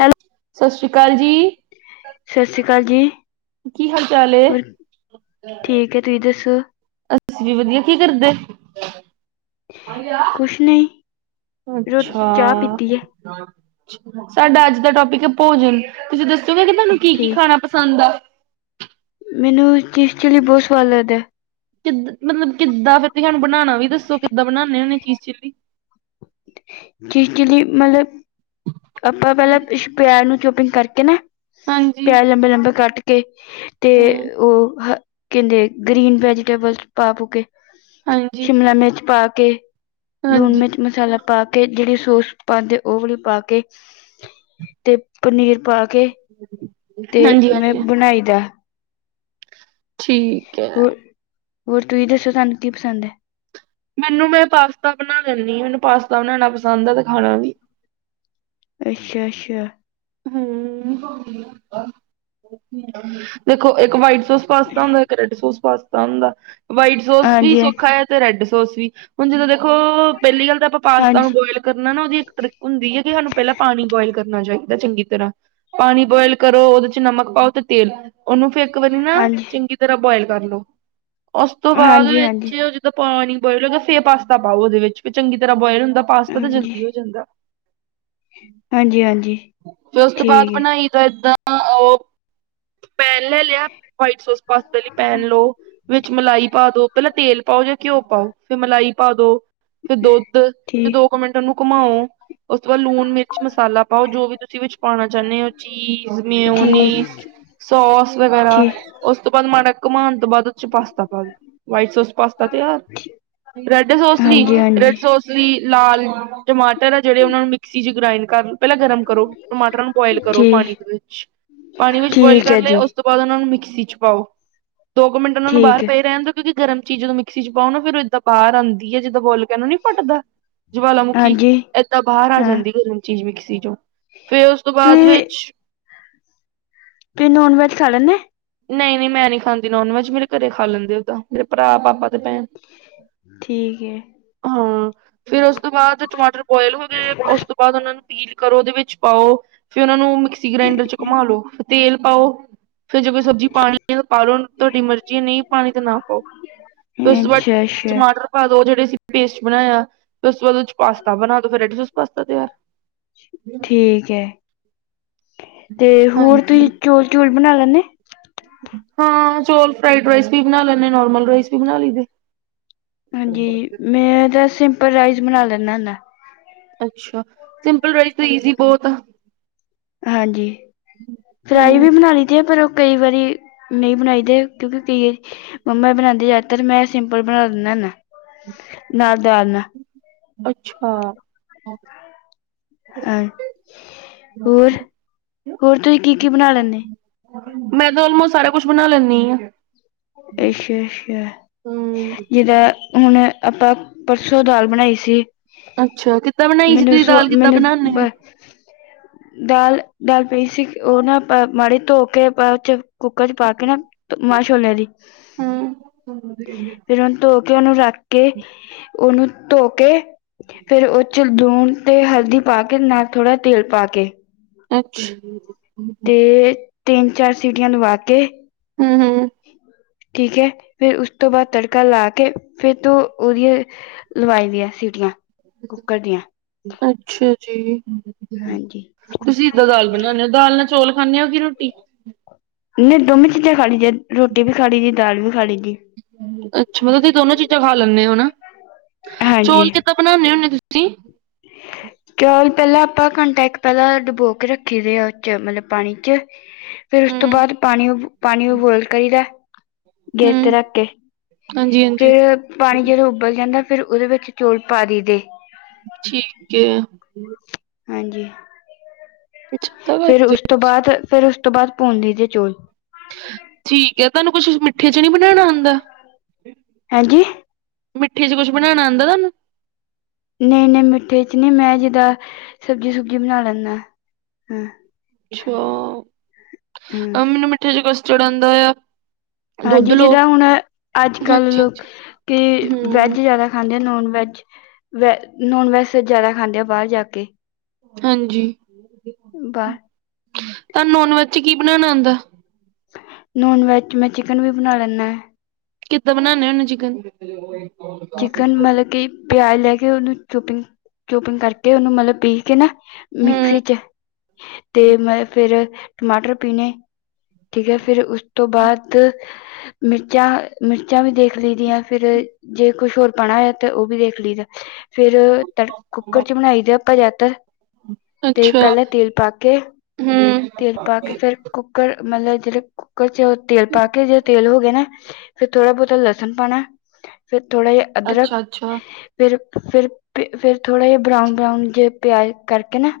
Hello ਸਤਿ ਸ੍ਰੀ ਅਕਾਲ ਜੀ। ਸਤਿ ਸ੍ਰੀ ਅਕਾਲ ਜੀ। ਕੀ ਹਾਲ ਚਾਲ ਏ ਹੋਰ, ਠੀਕ ਹੈ? ਤੁਸੀਂ ਦੱਸੋ? ਅਸੀਂ ਵੀ ਵਧੀਆ, ਕੀ ਕਰਦੇ? ਕੁਛ ਨਹੀਂ ਰੋ ਅੱਛਾ ਚਾਹ ਪੀਤੀ ਹੈ ਸਾਡਾ ਅੱਜ ਦਾ ਟੋਪਿਕ ਹੈ, ਭੋਜਨ, ਤੁਸੀਂ ਦੱਸੋਗੇ ਕਿ ਤੁਹਾਨੂੰ ਕੀ-ਕੀ ਠੀਕ ਖਾਣਾ ਪਸੰਦ ਸੰੰਦਾ ਮੈਨੂੰ ਵੀ ਚੀਜ਼ ਚਿੱਲੀ ਬਹੁਤ ਸਵਾਦ ਲੱਗਦਾ। ਕਿੱਦ ਮਤਲਬ ਕਿੱਦਾਂ ਫੇਰ ਤੁਸੀਂ ਸਾਨੂੰ ਬਣਾਉਣਾ ਵੀ ਦੱਸੋ? ਕਿੱਦਾਂ ਬਣਾਉਂਦੇ ਹੋੇ ਚੀਜ਼ ਚਿੱਲੀ। ਚੀਜ਼ ਚਿੱਲੀ ਮਤਲਬ? ਆਪਾਂ ਪਹਿਲਾਂ ਪਿਆਜ ਨੂੰ ਚੋਪਿੰਗ ਕਰਕੇ ਨਾ, ਹਾਂਜੀ ਪਿਆਜ਼ ਲੰਬੇ-ਲੰਬੇ ਕੱਟ ਕੇ, ਹਮ ਤੇ ਉਹ ਕਹਿੰਦੇ ਗ੍ਰੀਨ ਵੈਜੀਟੇਬਲ ਪਾ ਪੁਕੇ। ਹਾਂਜੀ ਸ਼ਿਮਲਾ ਮਿਰਚ ਪਾ ਕੇ ਲੂਣ, ਹਾਂਜੀ ਮਿਰਚ, ਮਸਾਲਾ ਪਾ ਕੇ, ਜਿਹੜੀ ਸੋਸ ਪਾਉਂਦੇ, ਉਹ ਵਾਲਲੀ ਪਾ ਕੇ, ਤੇ ਪਨੀਰ ਪਾ ਕੇ ਕੇ, ਤੇ ਹਾਂਜੀ ਮੈਂ ਹਾਂਜੀ ਬਣਾਈ ਦਾ। ਠੀਕ ਹੈ। ਹੋਰ ਹੋਰ ਤੁਸੀਂ ਦੱਸੋ ਤੁਹਾਨੂੰ ਕੀ ਪਸੰਦ ਹੈ? ਮੈਨੂੰ ਮੈਂ ਪਾਸਤਾ ਬਣਾ ਲੈਂਦੀ ਹਾਂ, ਮੈਨੂੰ ਪਾਸਤਾ ਬਣਾਣਾ ਪਸੰਦ ਆ, ਤੇ ਖਾਣਾ ਵੀ। ਅੱਛਾ ਅੱਛਾ ਹੂ, ਹੋ ਗਯਾ ਦੇਖੋ ਇੱਕ ਵਾਈਟ ਸੋਸ ਪਾਸਤਾ ਹੁੰਦਾ, ਇੱਕ ਰੈੱਡ ਸੋਸ ਪਾਸਤਾ ਹੁੰਦਾ, ਵਾਈਟ ਸੋਸ ਵੀ ਹਾਂਜੀ ਹਾਂਜੀ ਸੌਖਾ ਹੈ। ਤੇ ਰੈੱਡ ਸੋਸ ਵੀ, ਹੁਣ ਜਦੋਂ ਦੇਖੋ ਪਹਿਲੀ ਗੱਲ ਤਾਂ ਆਪਾਂ ਪਾਸਤਾ ਨੂੰ ਬੋਆਇਲ ਕਰਨਾ ਨਾ, ਉਹਦੀ ਇੱਕ ਹੁੰਦੀ ਹੈ, ਕਿ ਸਾਨੂੰ ਪਹਿਲਾਂ ਪਾਣੀ ਬੋਆਇਲ ਕਰਨਾ ਚਾਹੀਦਾ ਚੰਗੀ ਤਰ੍ਹਾਂ, ਪਾਣੀ ਬੋਆਇਲ ਕਰੋ ਉਹਦੇ ਚ ਨਮਕ ਪਾਓ ਤੇ ਤੇਲ, ਉਹਨੂੰ ਫਿਰ ਇਕ ਵਾਰੀ ਨਾ ਹਾਂਜੀ ਚੰਗੀ ਤਰ੍ਹਾਂ ਬੋਇਆਲ ਕਰ ਲੋ, ਉਸ ਤੋਂ ਬਾਅਦ ਹਾਂਜੀ ਹਾਂਜੀ ਵਿੱਚ ਪਾਣੀ ਬੋਆਇਲ ਹੋਏ, ਫਿਰ ਪਾਸਤਾ ਪਾਓ ਉਹਦੇ ਵਿੱਚ, ਚੰਗੀ ਤਰ੍ਹਾਂ ਬੋਆਇਲ ਹੁੰਦਾ, ਪਾਸਤਾ ਤਾਂ ਹਾਂਜੀ ਜਲਦੀ ਹੋ ਜਾਂਦਾ ਹਾਂਜੀ ਹਾਂਜੀ ਫਿਰ ਉਸ ਤੋਂ ਬਾਅਦ ਠੀਕ ਹੈ ਬਣਾਈ ਦਾ, ਏਦਾਂ ਉਹ ਪੈਨ ਲੈ ਲਿਆ, ਵਾਈਟ ਸੋਸ ਪਾਸਤਾ ਲਈ ਪੈਨ ਲੋ। ਵਿੱਚ ਮਲਾਈ ਪਾ ਦੋ, ਪਹਿਲਾਂ ਤੇਲ ਪਾਓ ਜਾਂ ਘਿਓ ਪਾਓ ਫਿਰ ਮਲਾਈ ਪਾ ਦੋ। ਫਿਰ ਦੁੱਧ, ਫਿਰ ਠੀਕ ਦੋ ਕੁ ਮਿੰਟ ਉਹਨੂੰ ਘੁਮਾਓ, ਉਸ ਤੋਂ ਬਾਅਦ ਲੂਣ ਮਿਰਚ ਮਸਾਲਾ ਪਾਓ ਜੋ ਵੀ ਫਿਰ ਵਿੱਚ ਪਾਉਣਾ ਚਾਹੁੰਨੇ ਹੋ ਚੀਜ਼, ਮਿਉਨੀਜ਼ ਠੀਕ ਸੋਸ ਵਗੈਰਾ ਠੀਕ ਉਸ ਤੋਂ ਬਾਅਦ, ਮਾੜਾ ਘੁੰਮਾਉਣ ਤੋਂ ਬਾਅਦ ਚ ਪਾਸਤਾ ਪਾ ਦੋ, ਵਾਈਟ ਸੋਸ ਪਾਸਤਾ ਤੈਯਾਰ, ਰੈਡ ਸੋਸ ਨੀ, ਹਾਂਜੀ ਰੈਡ ਹਾਂਜੀ ਸੋਸ ਚ ਤੁਸੀਂ ਲਾਲ ਟਮਾਟਰ ਆ ਜਿਹੜੇ ਉਹਨਾਂ ਨੂੰ ਮਿਕਸੀ ਚ ਗ੍ਰਾਇੰਡ ਕਰ ਲੋ, ਪਹਿਲਾਂ ਗਰਮ ਕਰੋ ਟਮਾੱਟਰ ਨੂੰ ਬੋਆਇਲ ਕਰੋ ਪਾਣੀ ਠੀਕ ਦੇ ਵਿੱਚ, ਪਾਣੀ ਵਿੱਚ ਬੋਆਇਲ ਠੀਕ ਕਰ ਹੈ ਲਏ, ਉ ਜੀ ਉਸ ਤੋਂ ਬਾਅਦ ਉਹਨਾਂ ਨੂੰ ਮਿਕਸੀ ਚ ਪਾਓ, ਦੋ ਕੁ ਮਿੰਟ ਉਹਨਾਂ ਨੂੰ ਬਾਹਰ ਠੀਕ ਹੈ ਪਏ ਰਹਿਣ ਦੋ ਕਿਉਂਕੀ ਗਰਮ ਚੀਜ਼ ਜਦੋਂ ਮਿਕਸੀ ਚ ਪਾਓ ਫਿਰ ਏਦਾਂ ਬਾਹਰ ਆਂਦੀ ਹੈ, ਜਿੱਦਾਂ ਵੋਲਕੈਨੋ ਨੀ ਫਟੱਦਾ ਜਵਾਲਾਮੁੱਖੀ, ਹਾਂਜੀ ਏਦਾਂ ਬਾਹਰ ਆ ਹਾਂ ਜਾਂਦੀ ਗਰਮ ਚੀਜ਼ ਮਿਕਸੀ ਚੋਂ। ਫਿਰ ਉਸ ਤੋਂ ਬਾਅਦ ਤੁਸੀਂ ਵਿੱਚ ਤੁਸੀਂ ਨੋਨ ਵੈੱਜ ਖਾ ਲੈਂਦੇ ਹੋ ਨਹੀਂ ਨਹੀਂ ਮੈਂ ਨੀ ਖਾਂਦੀ ਨੋਨ ਵੈਜ, ਮੇਰੇ ਘਰੇ ਖਾ ਲੈਂਦੇ ਓਦਾਂ, ਮੇਰੇ ਭਰਾ ਪਾਪਾ ਦੁਪਹਿਰ ਠੀਕ ਹੈ ਹਾਂ, ਫਿਰ ਉਸ ਤੋਂ ਬਾਅਦ ਟਮਾਟਰ ਬੋਆਇਲ ਹੋ ਗਏ, ਉਸ ਤੋਂ ਬਾਅਦ ਉਹਨਾਂ ਨੂੰ ਪੀਲ ਕਰੋ, ਉਹਦੇ ਵਿੱਚ ਪਾਓ, ਫਿਰ ਉਹਨਾਂ ਨੂੰ ਮਿਕਸੀ ਗ੍ਰੈਂਡਰ ਚ ਘੁੰਮਾ ਲੋ, ਫਿਰ ਤੇਲ ਪਾਓ ਫਿਰ ਜੇ ਕੋਈ ਸਬਜ਼ੀ ਪਾਣੀ ਹੈ ਤਾਂ ਪਾ ਲੋ ਤੁਹਾੱਡੀ ਮਰਜ਼ੀ ਹੈ, ਨਹੀਂ ਪਾਣੀ ਤਾਂ ਨਾ ਪਾਓ। ਫਿਰ ਉਸ ਤੋਂ ਬਾਅਦ, ਅੱਛਾ ਅੱਛਾ ਟਮਾਟਰ ਪਾ ਦੋ, ਉਹ ਜਿਹੜੇ ਅਸੀ ਪੇਸਟ ਬਣਾਇਆ, ਫਿਰ ਉਸ ਤੋਂ ਬਾਅਦ ਉਹਦੇ ਚ ਪਾਸਤਾ ਬਣਾ ਦੋ, ਫਿਰ ਰੈਡ ਸੋਸ ਪਾਸਤਾ ਤਿਆਰ। ਠੀਕ ਹੈ, ਤੇ ਹੋਰ ਤੁਸੀਂ ਹਾਂਜੀ ਚੋਲ ਚੋਲ ਬਣਾ ਲੈਂਨੇ ਹਾਂ ਚੋਲ ਫਰਾਈਡ ਰਾਈਸ ਵੀ ਬਣਾ ਲੈਂਦੇ ਨੋਰਮਲ ਰਾਈਸ ਵੀ ਬਣਾ ਲਈਦੇ ਹਾਂਜੀ ਮੈਂ ਤਾਂ ਸਿੰਪਲ ਰਾਈਸ ਬਣਾ ਲੈਂਦਾ ਹੁੰਦਾ ਅੱਛਾ ਸਿੰਪਲ ਰਾਈਸ ਤਾਂ ਈਜ਼ੀ ਬਹੁਤ ਆ ਹਾਂਜੀ ਫਰਾਈ ਹਮ ਵੀ ਬਣਾ ਲਈ ਦੇ ਆ ਪਰ ਕਈ ਵਾਰੀ ਨਹੀਂ ਬਣਾਈ ਦੇ ਕਿਉਂਕਿ ਕਈ ਵਾਰੀ ਮੰਮਾ ਬਣਾਉਂਦੀ ਜ਼ਿਆਦਤਰ ਮੈਂ ਸਿੰਪਲ ਬਣਾ ਦਿੰਦਾ ਨਾਲ ਦਾਲ ਨਾਲ ਅੱਛਾ ਹਾਂ ਹੋਰ ਹੋਰ ਤੁਸੀਂ ਕੀ ਕੀ ਬਣਾ ਲੈਂਦੇ ਮੈਂ ਤਾਂ ਆਲਮੋਸਟ ਸਾਰਾ ਕੁਛ ਬਣਾ ਲੈਂਣੀ ਆ ਅੱਛਾ ਅੱਛਾ ਹਮ ਜਿੱਦਾ ਹੁਣ ਆਪਾਂ ਪਰਸੋਂ ਦਾਲ ਬਣਾਈ ਸੀ ਅੱਛਾ ਕਿੱਦਾਂ ਬਣਾਈ ਸੀ ਮੈਨੂੰ ਤੁਸੀਂ ਸੋ ਦਾਲ ਕਿੱਦਾਂ ਮੈਨੂੰ ਬਣਾਦੇ ਆ ਬ- ਦਾਲ ਦਾਲ ਪੀ ਸੀ ਉਹ ਨਾ ਮਾੜੀ ਧੋ ਕੇ ਕੁੱਕਰ ਚ ਪਾ ਕੇ ਨਾ ਮਾਂਹ ਛੋਲਿਆਂ ਦੀ ਹਾਂ ਫਿਰ ਉਹਨੂੰ ਧੋ ਕੇ ਉਹਨੂੰ ਰੱਖ ਕੇ ਉਹਨੂੰ ਧੋ ਕੇ ਫਿਰ ਉਹਦੇ ਚੱ ਲੂਣ ਤੇ ਹਲਦੀ ਪਾ ਕੇ ਨਾਲ ਥੋੜਾ ਤੇਲ ਪਾ ਕੇ ਅੱਛਾ ਤੇ ਤਿੰਨ ਚਾਰ ਸੀਟੀਆਂ ਦਵਾ ਕੇ ਹਮ ਹਮ ਠੀਕ ਹੈ ਫੇਿਰ ਉਸ ਤੋਂ ਬਾਅਦ ਤੜਕਾ ਲਾ ਕੇ ਫੇਿਰ ਤੂੰ ਉਹਦੀਆਂ ਲਵਾਈ ਦੀਆਂ ਸੀਿਟੀਆਂ ਕੁੱਕਰ ਦੀਆਂ ਅੱਛਾ ਜੀ ਹਾਂਜੀ ਤੁਸੀਂ ਇੱਦਾਂ ਦਾਲ ਬਣਾਉਦੇ ਹੋ ਦਾਲ ਨਾਲ ਚੌਲ ਖਾਂਦੇ ਹੋ ਕਿ ਰੋਟੀ ਨਹੀਂ ਦੋਵੇਂ ਚੀਜ਼ਾਂ ਖਾ ਲਈ ਜ ਰੋਟੀ ਵੀ ਖਾ ਲਈ ਜੀ ਦਾਲ ਵੀ ਖਾ ਲਈ ਜੀ ਅੱਛਾ ਮਤਲਬ ਤੁਸੀਂ ਦੋਨੋ ਚੀਜ਼ਾਂ ਖਾ ਲੈਂਦੇ ਹੋ ਹਨ ਚੋਲ ਹਾਂਜੀ ਕਿੱਦਾਂ ਬਣਾਉਂਦੇ ਹੁੰਦੇ ਹੋ ਤੁਸੀਂ ਚੌਲ ਪਹਿਲਾਂ ਆਪਾਂ ਘੰਟਾ ਇੱਕ ਪਹਿਲਾਂ ਡੁਬੋ ਕੇ ਰੱਖੀ ਦੇ ਆ ਉਹ ਚ ਮਤਲਬ ਪਾਣੀ ਚ ਫੇਿਰ ਉਸ ਤੋਂ ਹਮ ਬਾਅਦ ਪਾਣੀ ਪਾਣੀਬੋਇਲ ਕਰੀਦਾ ਗੈਸ ਤੇ ਹਮ ਰੱਖ ਕੇ ਹਾਂਜੀ ਹਾਂਜੀ ਫੇਰ ਪਾਣੀ ਜਦੋਂ ਉਬਲ ਜਾਂਦਾ ਫਿਰ ਉਹਦੇ ਵਿੱਚ ਚੌਲ ਪਾ ਦਈ ਦੇ ਠੀਕ ਹੈ ਹਾਂਜੀ ਅੱਛਾ ਏਦਾਂ ਫੇਿਰ ਕਰਦੇ ਉਸ ਤੋਂ ਬਾਅਦ ਫਿਰ ਉਸ ਤੋਂ ਬਾਅਦ ਪੁਣ ਲਈਦੇ ਚੌਲ ਠੀਕ ਹੈ ਤੁਹਾਨੂੰ ਕੁੱਛ ਮਿੱਠੇ ਚ ਨ ਬਣਾਉਣਾ ਹੁੰਦਾ ਹਂਜੀ ਮਿੱਠੀ ਚ ਕੁਛ ਬਣਾਉ ਆਉਂਦਾਨੂੰ ਨਹੀਂ ਨਹੀਂ ਮਿੱਠੇ ਚ ਨਹੀਂੀ ਮੈਂ ਜਿਦਾਂ ਸਬਜ਼ੀ ਸੁਬਜੀ ਬਣਾ ਲੈਂਦਾ ਹ ਅੱਛਾ ਹਾਂ ਅਹ ਮੈਨੂੰ ਮਿੱਠੇ ਚ ਕਸਟਡ ਆਉਂਦਾ ਆ ਦੁੱਧ ਹਾਂਜੀ ਲਓ ਜਿੱਦਾਂ ਹੁਣ ਅੱਜ ਕੱਲ੍ਹ ਹਾਂਜੀ ਲੋਕ ਹਾਂਜੀ ਕਿ ਵੈਜ ਹਮ ਜ਼ਿਆਦਾ ਖਾਂਦੇ ਆ ਨੋਨ ਵੈਜ ਵ ਨੋਨ ਵੈਜ ਜ਼ਿਆਦਾ ਖਾਂਦੇ ਆ ਬਾਹਰ ਜਾ ਕੇ ਹਾਂਜੀ ਬਾਹਰ ਤਾਂ ਨੋਨ ਵੈਜ ਕੀ ਬਣਾਣਾ ਆਉਂਦਾ ਨੋਨ ਵੈਜ ਮੈਂ ਚਿਕਨ ਵੀ ਬਣਾ ਲੈਂਦਾ ਹੈ ਕਿੱਦਾਂ ਬਣਾੇ ਹਨ ਚਿਕਨ ਚਿਕਨ ਮਤਲਬ ਕਿ ਪਿਆਜ ਲੈ ਕੇ ਉਹਨੂੰ ਚੌਪਿੰਗ ਚੌਪਿੰਗ ਕਰਕੇ ਉਹਨੂੰ ਮਤਲਬ ਪੀ ਕੇ ਨਾ ਹੂੰ ਮਿਕਸੀ ਚ ਤੇ ਮ ਫੇਿਰ ਟਮਾਟਰ ਪੀਣੇ ਠੀਕ ਹੈ ਫਿਰ ਉਸ ਤੋਂ ਬਾਅਦ ਮਿਰਚਾਂ ਮਿਰਚਾਂ ਵੀ ਦੇਖ ਲਈ ਦੀਆਂ ਫਿਰ ਜੇ ਕੁਝ ਹੋਰ ਪਣਾ ਹੋ ਤੇ ਉਹ ਵੀ ਦੇਖ ਲਈਦਾ ਫੇਰ ਤੜ ਕੁੱਕਰ ਚ ਬਣਾਈ ਦੇ ਆਪਾਂ ਜ਼ਿਆਤਰ ਤੇ ਅੱਛਾ ਪਹਿਲਾਂ ਤੇਲ ਪਾ ਕੇ ਹੂੰ ਤੇਲ ਪਾ ਕੇ ਫੇਰ ਕੁੱਕਰ ਮਤਲਬ ਜਿਹੜੇ ਕੁੱਕਰ ਚ ਤੇਲ ਪਾ ਕੇ ਜ ਤੇਲ ਹੋ ਗ ਨਾ ਫੇਰ ਥੋੜਾ ਬਹੁਤਾ ਲਸਣ ਪਾਣਾ ਫੇਿਰ ਥੋੜਾ ਜਿਹਾ ਅਦਰਕ ਅੱਛਾ ਅੱਛਾ ਫਿਰ ਫਿਰ ਫਿਰ ਥੋੜਾ ਜਿਹਾ ਬਰਾਊਨ ਬਰਾਊਨ ਜੇ ਪਿਆਜ ਕਰਕੇ ਨਾ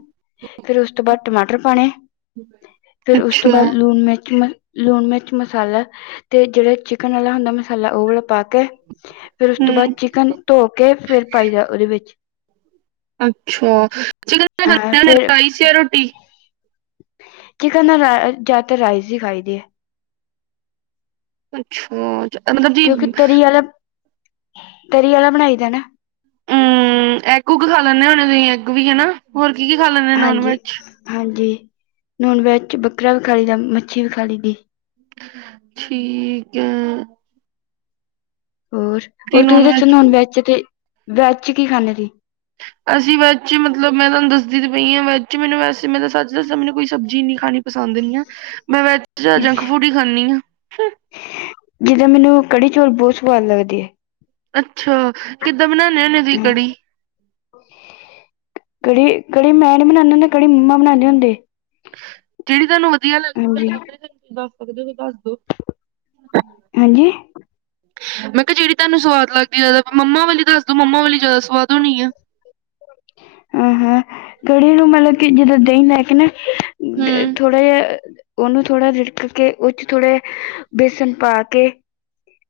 ਫੇਿਰ ਉਸ ਤੋਂ ਬਾਅਦ ਟਮਾਟਰ ਪਾਣੇ ਫੇਰ ਉਸ ਤੋਂ ਅੱਛਾ ਬਾਅਦ ਲੂਣ ਮਿਰਚ ਲੂਣ ਮਿਰਚ ਮਸਾਲਾ ਤੇ ਜਿਹੜਾ ਚਿਕਨ ਵਾਲਾ ਹੁੰਦਾ ਮਸਾਲਾ ਉਹ ਵਾਲਾ ਪਾ ਫੇਿਰ ਉਸ ਤੋਂ ਹੂੰ ਬਾਅਦ ਚਿਕਨ ਧੋ ਕੇ ਫਿਰ ਪਾਈ ਜਾ ਉਹਦੇ ਵਿੱਚ ਅੱਛਾ ਚਿਕਨ ਅਹ ਖ ਫਿਰ ਰਸ ਜਾਂ ਰੋਟੀ ਚਿਕਨ ਨਾ ਜਿਆਦਾਤਰ ਰਾਈਸ ਹੀ ਖਾਈ ਦੀ ਹੈ ਅੱਛਾ ਮਤਲਬ ਜੀ ਕਿਉਂਕਿ ਤਰੀ ਵਾਲਾ ਤਰੀ ਵਾਲਾ ਬਣਾ ਦੇਣਾ ਹਮ ਐਗ ਉੱਗ ਖਾ ਲੈਂਦੇ ਹਣੇ ਤੁਸੀਂ ਐੱਗ ਵੀ ਹਨਾ ਹੋਰ ਕੀ ਕੀ ਖਾ ਲੈਂਦੇ ਨੋਨ ਹਾਂਜੀ ਵੈਜ ਹਾਂਜੀ ਨੁਣ ਵੈ ਚ ਬੱਕਰਾ ਵੀ ਖੀ ਦਾ ਮੱਛੀ ਵੀ ਖੀ ਦੀ ਠੀਕ ਹੈ ਹੋਰ ਹੋਰ ਤੁਸੀਂ ਦੱਸਣ ਹੁਣ ਵੈਜ ਤੇ ਵੈਜ ਚ ਕੀ ਖਾਣੇ ਸੀ ਅਸੀਂ ਵੈ ਹੀ ਮਤਲਬ ਮੈਂ ਤੁਹਾਨੂੰ ਦੱਸਦੀ ਪਈ ਹਾਂ ਵੈ ਮੈਨੂੰ ਵੈਸੇ ਮੈਂ ਤਾਂ ਸੱਚ ਦੱਸਿਆ ਮੈਨੂੰ ਕੋਈ ਸਬਜ਼ੀ ਇਨੀ ਖਾਣੀ ਪਸੰਦ ਨਹੀਂੀ ਆ ਮੈਂ ਵ ਜੰਕ ਤੁਸੀਂ ਫੂਡ ਹੀ ਖਾਂਦੀ ਹਾਂ ਜਿੱਦਾਂ ਮੈਨੂੰ ਕੜੀ ਚੌਲ ਬਹੁਤ ਸਵਾਦ ਲੱਗਦੀ ਅੱਛਾ। ਕਿੱਦਾਂ ਬਣਾਉੇ ਹੋੇ ਤੁਸੀਂ ਆ ਕੜੀ। ਕੜੀ ਕੜੀ ਮੈਂ ਨ ਬਣਾਉਂਦੇ ਹੁੰਦੇ ਕਿ ਕੜੀ ਮੰਮਾ ਬਣਾਉਦੇ ਹੁੰਦੇ। ਕਿਿਹੜੀ ਤੁਹਾਨੂੰ ਵਧੀਆ ਲੱਗਦੀ ਹੁੰਦੇ ਹਾਂਜੀ ਪੈਦਾਵਾਰ ਤੁਹਾਨੂੰ ਤੁਸੀਂ ਦੱਸ ਸਕਦੇ ਹੋ ਬ ਹਾਂਜੀ। ਮੈਂ ਕਿਹਾ ਜਿੜੀ ਤੁਹਾਨੂੰ ਸਵਾਦ ਲੱਗਦੀ। ਜਿਆਦਾ ਮੰਮਾ ਵਾਲੀ ਦੱਸ ਦੋ ਮੰਮਾ ਵਾਲੀ ਜਿਆਦਾ ਸਵਾਦ ਹੋਣੀ ਆ। ਹਾਂ, ਹਾਂ ਕੜੀ ਨੂੰ ਮਤਲਬ ਕਿ ਜਦੋਂ ਦਹੀਂਦਾ ਕੇ ਨਾ ਹੂੰ ਥੋੜਾ ਜਿਹਾ ਉਹਨੂੰ ਥੋੜਾਰਿੜਕ ਕੇ ਉਹ ਚ ਥੋੜੇ ਬੇਸਨ ਪਾ ਕੇ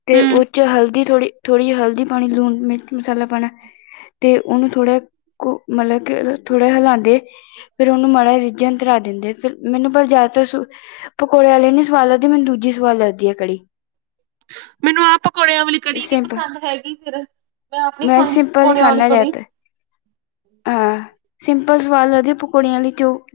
ਤੇ ਹੂੰ ਉਹ ਚ ਹਲਦੀ ਥੋੜੀ ਥੋੜ੍ਹੀ ਜਿਹੀ ਹਲਦੀ ਪਾਣੀ ਲੂਣ ਮਿਰਚ ਮਸਾਲਾ ਪਾਣਾ ਤੇ ਉਹਨੂੰ ਥੋੜਾ ਕੁ ਮਤਲਬ ਕਿ ਥੋੜਾ ਹਿਲਾਾਂਂਦੇ ਫੇਰ ਉਹਨੂੰ ਮਾੜਾ ਰਿੱਝ ਅਤਰਾ ਦਿੰਦੇ ਫਿਰ ਮੈਨੂੰ ਪਰ ਜ਼ਿਆਦਾਤਰ ਪਕੌੜੇ ਵਾਲੇ ਨੀ ਸਵਾਲ ਲੱਦੀ। ਮੈਨੂੰ ਦੂਜੀ ਸਵਦ ਲੱਗਦੀ ਹੈ ਕੜੀ। ਮੈਨੂੰ ਆਹ ਪਕੌੜਿਆਂ ਵਾਲੀ ਕੜੀ ਨੀ ਸਿੰਪਲ ਪਸੰਦ ਹੈਗੀ ਫਿਰ। ਮੈਂ ਆਪਣੀ ਖਾਂਦੀ ਸਿੰਪਲ ਹੀ ਪਕੌੜਿਆਂ ਵਾਲੀ ਖਾਂਦਾ ਘੜੀ। ਜ਼ਿਆਦਾਤਰ ਹਾਂ ਸਿੰਪਲ ਸਵਾਦ ਲੱਗਦੇ ਪਕੌੜਿਆਂੀ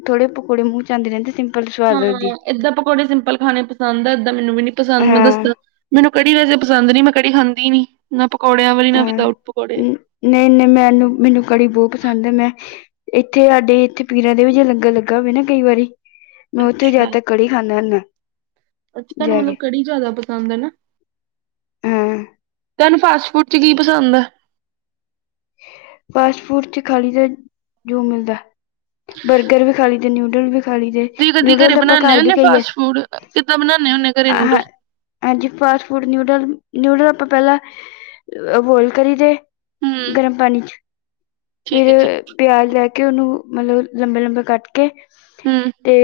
ਥੋੜੇ ਪਕੌੜੇ ਮੂੰਹ ਚ ਆਦੇ ਰਹਿੰਦੇ ਸਿੰਲ ਨਾ ਨਾ ਏਦਾਂ ਪਕੌੜੇ ਸਿੰਪਲ ਖਾਣੇ ਪਸੰਦ ਏਦਾਂ ਮੈਨੂੰ ਵੀ ਨੀ ਪਸੰ ਮੈਂ ਹਾਂ ਦੱਸਾਂ ਮੈਨੂੰ ਕੜੀ ਵੈਸੇਸੰਦ ਨੀ ਮੈਂ ਕੜੀ ਖਾਂਦੀ ਹੀ ਨੀ ਨਾ ਪਕੌੜਿਆਂ ਵਾਲੀ ਨਾ ਹਾਂ ਵਿਦਊਟ ਪਕੌੜੇ ਨ- ਨਹੀਂ, ਨਹੀਂ ਮੈਨੂੰ ਮੈਨੂੰ ਕੜੀ ਬਹੁਤ ਪਸੰਦ ਹੈ ਮੈਂ। ਇੱਥੇ ਸਾਡੇ ਇੱਥੇ ਪੀਰਾਂ ਦੇ ਵੀ ਜੇ ਲੰਗਰ ਲੱਗਾ ਹੋਵੇ ਨਾ ਕਈ ਵਾਰੀ। ਮੈਂ ਉੱਥੇ ਜਿਆਦਾ ਅੱਛਾ ਤੱਕ ਕੜੀ ਖਾਂਦਾ ਹਦਾ। ਅੱਛਾ ਤੁਹਾਨੂੰ ਮਤਲਬ ਕੜੀ ਜਿਆਦਾ ਪਸੰਦ ਹੈ ਨਾ। ਹਾਂ ਤੁੈਾਨੂੰ ਫਾਸਟ ਫੂਡ ਚ ਕੀ ਪਸੰਦ ਹੈ। ਫਾਸਟ ਫੂਡ ਚ ਖਾਲੀ ਦਾ ਜੋ ਮਿਲਦਾ ਬਰਗਰ ਵਿਖਾਲ ਲਈ ਤੇ ਨਿਊਡਲ ਵੀ ਖਾ ਲਈ ਦੇ ਤੁਸੀਂ ਕਦੀ ਨਿਊਡਲ ਘਰੇ ਤਾਂ ਆਪਾਂ ਬਣਾਉਂਦੇ ਘਰ ਹੁੰਦੇ ਫਾਸਟ ਫੂਡ ਕਿੱਦਾਂ ਬਣਾਦੇ ਹੁੰਦੇ ਘਰੇ ਆ ਹ। ਨੂਡਲ ਹਾਂਜੀ। ਫਾਸਟ ਫੂਡ ਨਿਊਡਲ ਨਿਊਡਲ ਆਪਾਂ ਪਹਿਲਾਂ ਕਸ ਬੋਇਲ ਕਰੀ ਦੇ। ਗਰਮ ਪਾਣੀ ਫਿਰ ਪਿਆਜ ਲੈ ਕੇ ਉਹਨੂੰ ਮਤਲਬ ਲੰਬੇ ਲੰਬੇ ਕੱਟ ਕੇ ਤੇ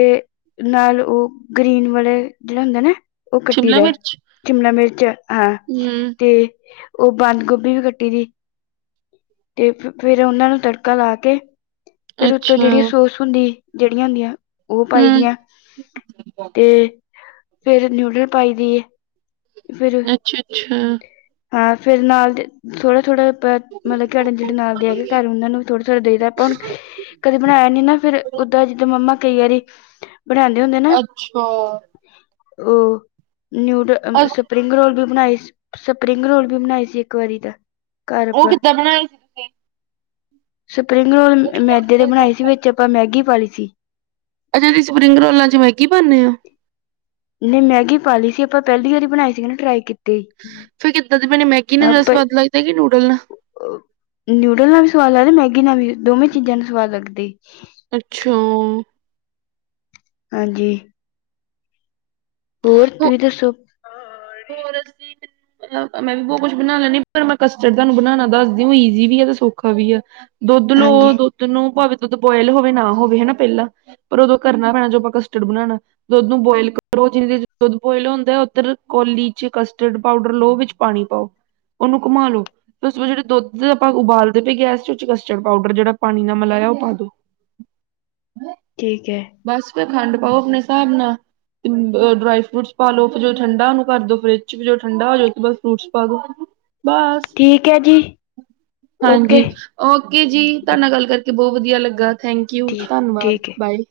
ਨਾਲ ਉਹ ਗ੍ਰੀਨ ਵਾਲੇ ਜਿਹੜਾ ਹੁੰਦਾ ਨਾ ਉਹ ਕੱਟੀ ਦਾ ਚਿਮਲਾ ਮਿਰਚ ਹਾਂ ਤੇ ਉਹ ਬੰਦ ਗੋਭੀ ਵੀ ਕੱਟੀ ਦੀ ਤੇ ਫਿਰ ਉਹਨਾ ਨੂੰ ਤੜਕਾ ਲਾ ਕੇ, ਫਿਰ ਉੱਤੋਂ ਜਿਹੜੀ ਸੋਸ ਹੁੰਦੀ, ਜਿਹੜੀਆਂ ਹੁੰਦੀਆਂ, ਉਹ ਪਾਈ ਦੀਆਂ। ਤੇ, ਫੇਰ ਨਿਊਡਲ ਪਾਈ ਦੀ ਏ ਫਿਰ ਅੱਛਾ, ਅੱਛਾ। ਹਾਂ ਫੇਰ ਨਾਲ ਦੇ, ਥੋੜ੍ਹਾ, - ਥੋੜ੍ਹਾ ਆਪਾਂ ਮਤਲਬ, ਕਿ ਸਾਡੇ ਜਿਹੜੇ ਨਾਲ ਦੇ ਹੈਗੇ ਘਰ ਉਹਨਾਂ ਨੂੰ ਵੀ ਥੋੜ੍ਹਾ-ਥੋੜ੍ਹਾ ਦੇਈ ਦਾ ਆਪਾਂ ਹੁਣ ਕਦੇ ਬਣਾਇਆ ਨੀ ਨਾ, ਫਿਰ ਉਦਾਂ ਜਿੱਦਾਂ ਮੰਮਾ ਕਈ ਵਾਰੀ ਬਣਾਉਂਦੇ ਹੁੰਦੇ ਨਾ, ਅੱਛਾ, ਉਹ ਨਿਊਡਲ, ਸਪ ਅਸ ਸਪਰਿੰਗ ਰੋਲ ਵੀ ਬਣਾਈ ਸੀ, ਸਪਰਿੰਗ ਰੋਲ ਵੀ ਬਣਾਈ ਸੀ, ਇੱਕ ਵਾਰੀ ਤਾਂ ਘਰ ਉਹ ਆਪਾਂ ਕਿੱਦਾਂ ਬਣਾਈ ਸੀ? ਤੁਸੀਂ? ਸਪਰਿੰਗ ਰੋਲ ਮੈਦੇ ਦੇ ਬਣਾਏ ਸੀ, ਵਿੱਚ ਆਪਾਂ ਮੈਗੀ ਪਾ ਲਈ ਸੀ। ਅੱਛਾ, ਤੁਸੀ ਸਪਰਿੰਗ ਰੋਲਾਂ ਚ ਮੈਗੀ ਪਾਂਨੇ ਓ? ਨਹੀਂ ਮੈਗੀ ਪਾ ਲਈ ਸੀ, ਆਪਾਂ ਪਹਿਲੀ ਵਾਰੀ ਬਣਾਈ ਸੀਗੀ ਨਾ, ਟਰਾਈ ਕੀਤੀ। ਫੇਰ ਕਿੱਦਾਂ ਦੀ ਬਨੀ? ਮੈਗੀ ਨਾਲ ਜਿਆਦਾ ਸਵਾਦ ਲੱਗਦੀ ਕਿ ਨੂਡਲ ਨਾ ਨਿਊਡਲ ਨਾਲ ਵੀ ਸਵਾਦ ਲੱਗਦੇ, ਮੈਗੀ ਨਾਲ ਵੀ, ਦੋਵੇਂ ਚੀਜ਼ਾਂ ਨਾਲ ਸਵਾਦ ਲੱਗਦੀ। ਅੱਛਾ। ਹਾਂਜੀ। ਹੋਰ ਹੋ ਤੁਸੀਂ ਦੱਸੋ? ਹੋਰ, ਅਸੀਂ [unintelligible] ਮੈਂ ਵੀ ਬਹੁਤ ਕੁਛ ਬਨਾ ਲੈੰਨੀ ਆ, ਪਰ ਮੈਂ ਕਸਟਰਡ ਤੁਹਾਨੂੰ ਬਣਾਉਣਾ ਦੱਸਦੀ ਉਹ ਈਜ਼ੀ ਵੀ ਆ, ਤੇ ਸੌਖਾ ਵੀ ਆ। ਦੁੱਧ ਲਓ, ਹਾਂਜੀ ਦੁੱਧ ਨੂੰ ਭਾਵੇਂ ਦੁੱਧ ਬੋਆਇਲ ਹੋਵੇ, ਨਾ ਹੋਵੇ, ਹੈਨਾ ਪਹਿਲਾਂ, ਪਰ ਉਦੋਂ ਕਰਨਾ ਪੈਣਾ, ਜਦੋਂ ਆਪਾਂ ਕਸਟਰਡ ਬਣਾਉਣਾ। ਦੁੱਧ ਨੂੰ ਬੋਆਇਲ ਕਰੋ, ਜਿਨੀ ਦੇਰ ਚ ਦੁੱਧ ਬੋਆਇਲ ਹੁੰਦਾ ਹੈ, ਉੱਧਰ ਕੌਲੀ ਚ ਕਸਟਰਡ ਪਾਊਡਰ ਲਉ, ਵਿੱਚ ਪਾਣੀ ਪਾਓ, ਉਹਨੂੰ ਘੁੰਮਾ ਲਉ। ਤੇ ਉਸ ਵਿਚ, ਜੋ ਦੁੱਧ ਆਪਾਂ ਉਬਾਲਦੇ ਪਏ ਗੈਸ ਚ, ਕਸਟਰਡ ਪਾਊਡਰ ਜਿਹੜਾ ਪਾਣੀ ਨਾਲ ਮਿਲਾਇਆ ਉਹ ਪਾ ਦੋ। ਹੈ। ਠੀਕ ਹੈ। ਬਸ ਫਿਰ ਖੰਡ ਪਾਓ, ਆਪਣੇ ਹਿਸਾਬ ਨਾਲ। ਡਰਾਈ ਫਰੂਟਸ ਪਾ ਲਓ, ਫਿਰ ਜੋ ਠੰਡਾ ਉਹਨੂੰ ਕਰ ਦੋ ਫਰਿੱਜ ਚ ਠੰਡਾ ਹੋ ਜੇ ਤੇ ਬਸ, ਫਰੂਟਸ ਪਾ ਦੋ, ਬਸ, ਠੀਕ ਹੈ ਜੀ ਓਕੇ ਹਾਂਜੀ। ਓਕੇ ਜੀ! ਤੁਹਾਡੇ ਨਾਲ ਗੱਲ ਕਰਕੇ ਬਹੁਤ ਵਧੀਆ ਲੱਗਾ, ਥੈਂਕ ਯੂ, ਠੀਕ ਧੰਨਵਾਦ, ਠੀਕ ਹੈ ਬਾਏ।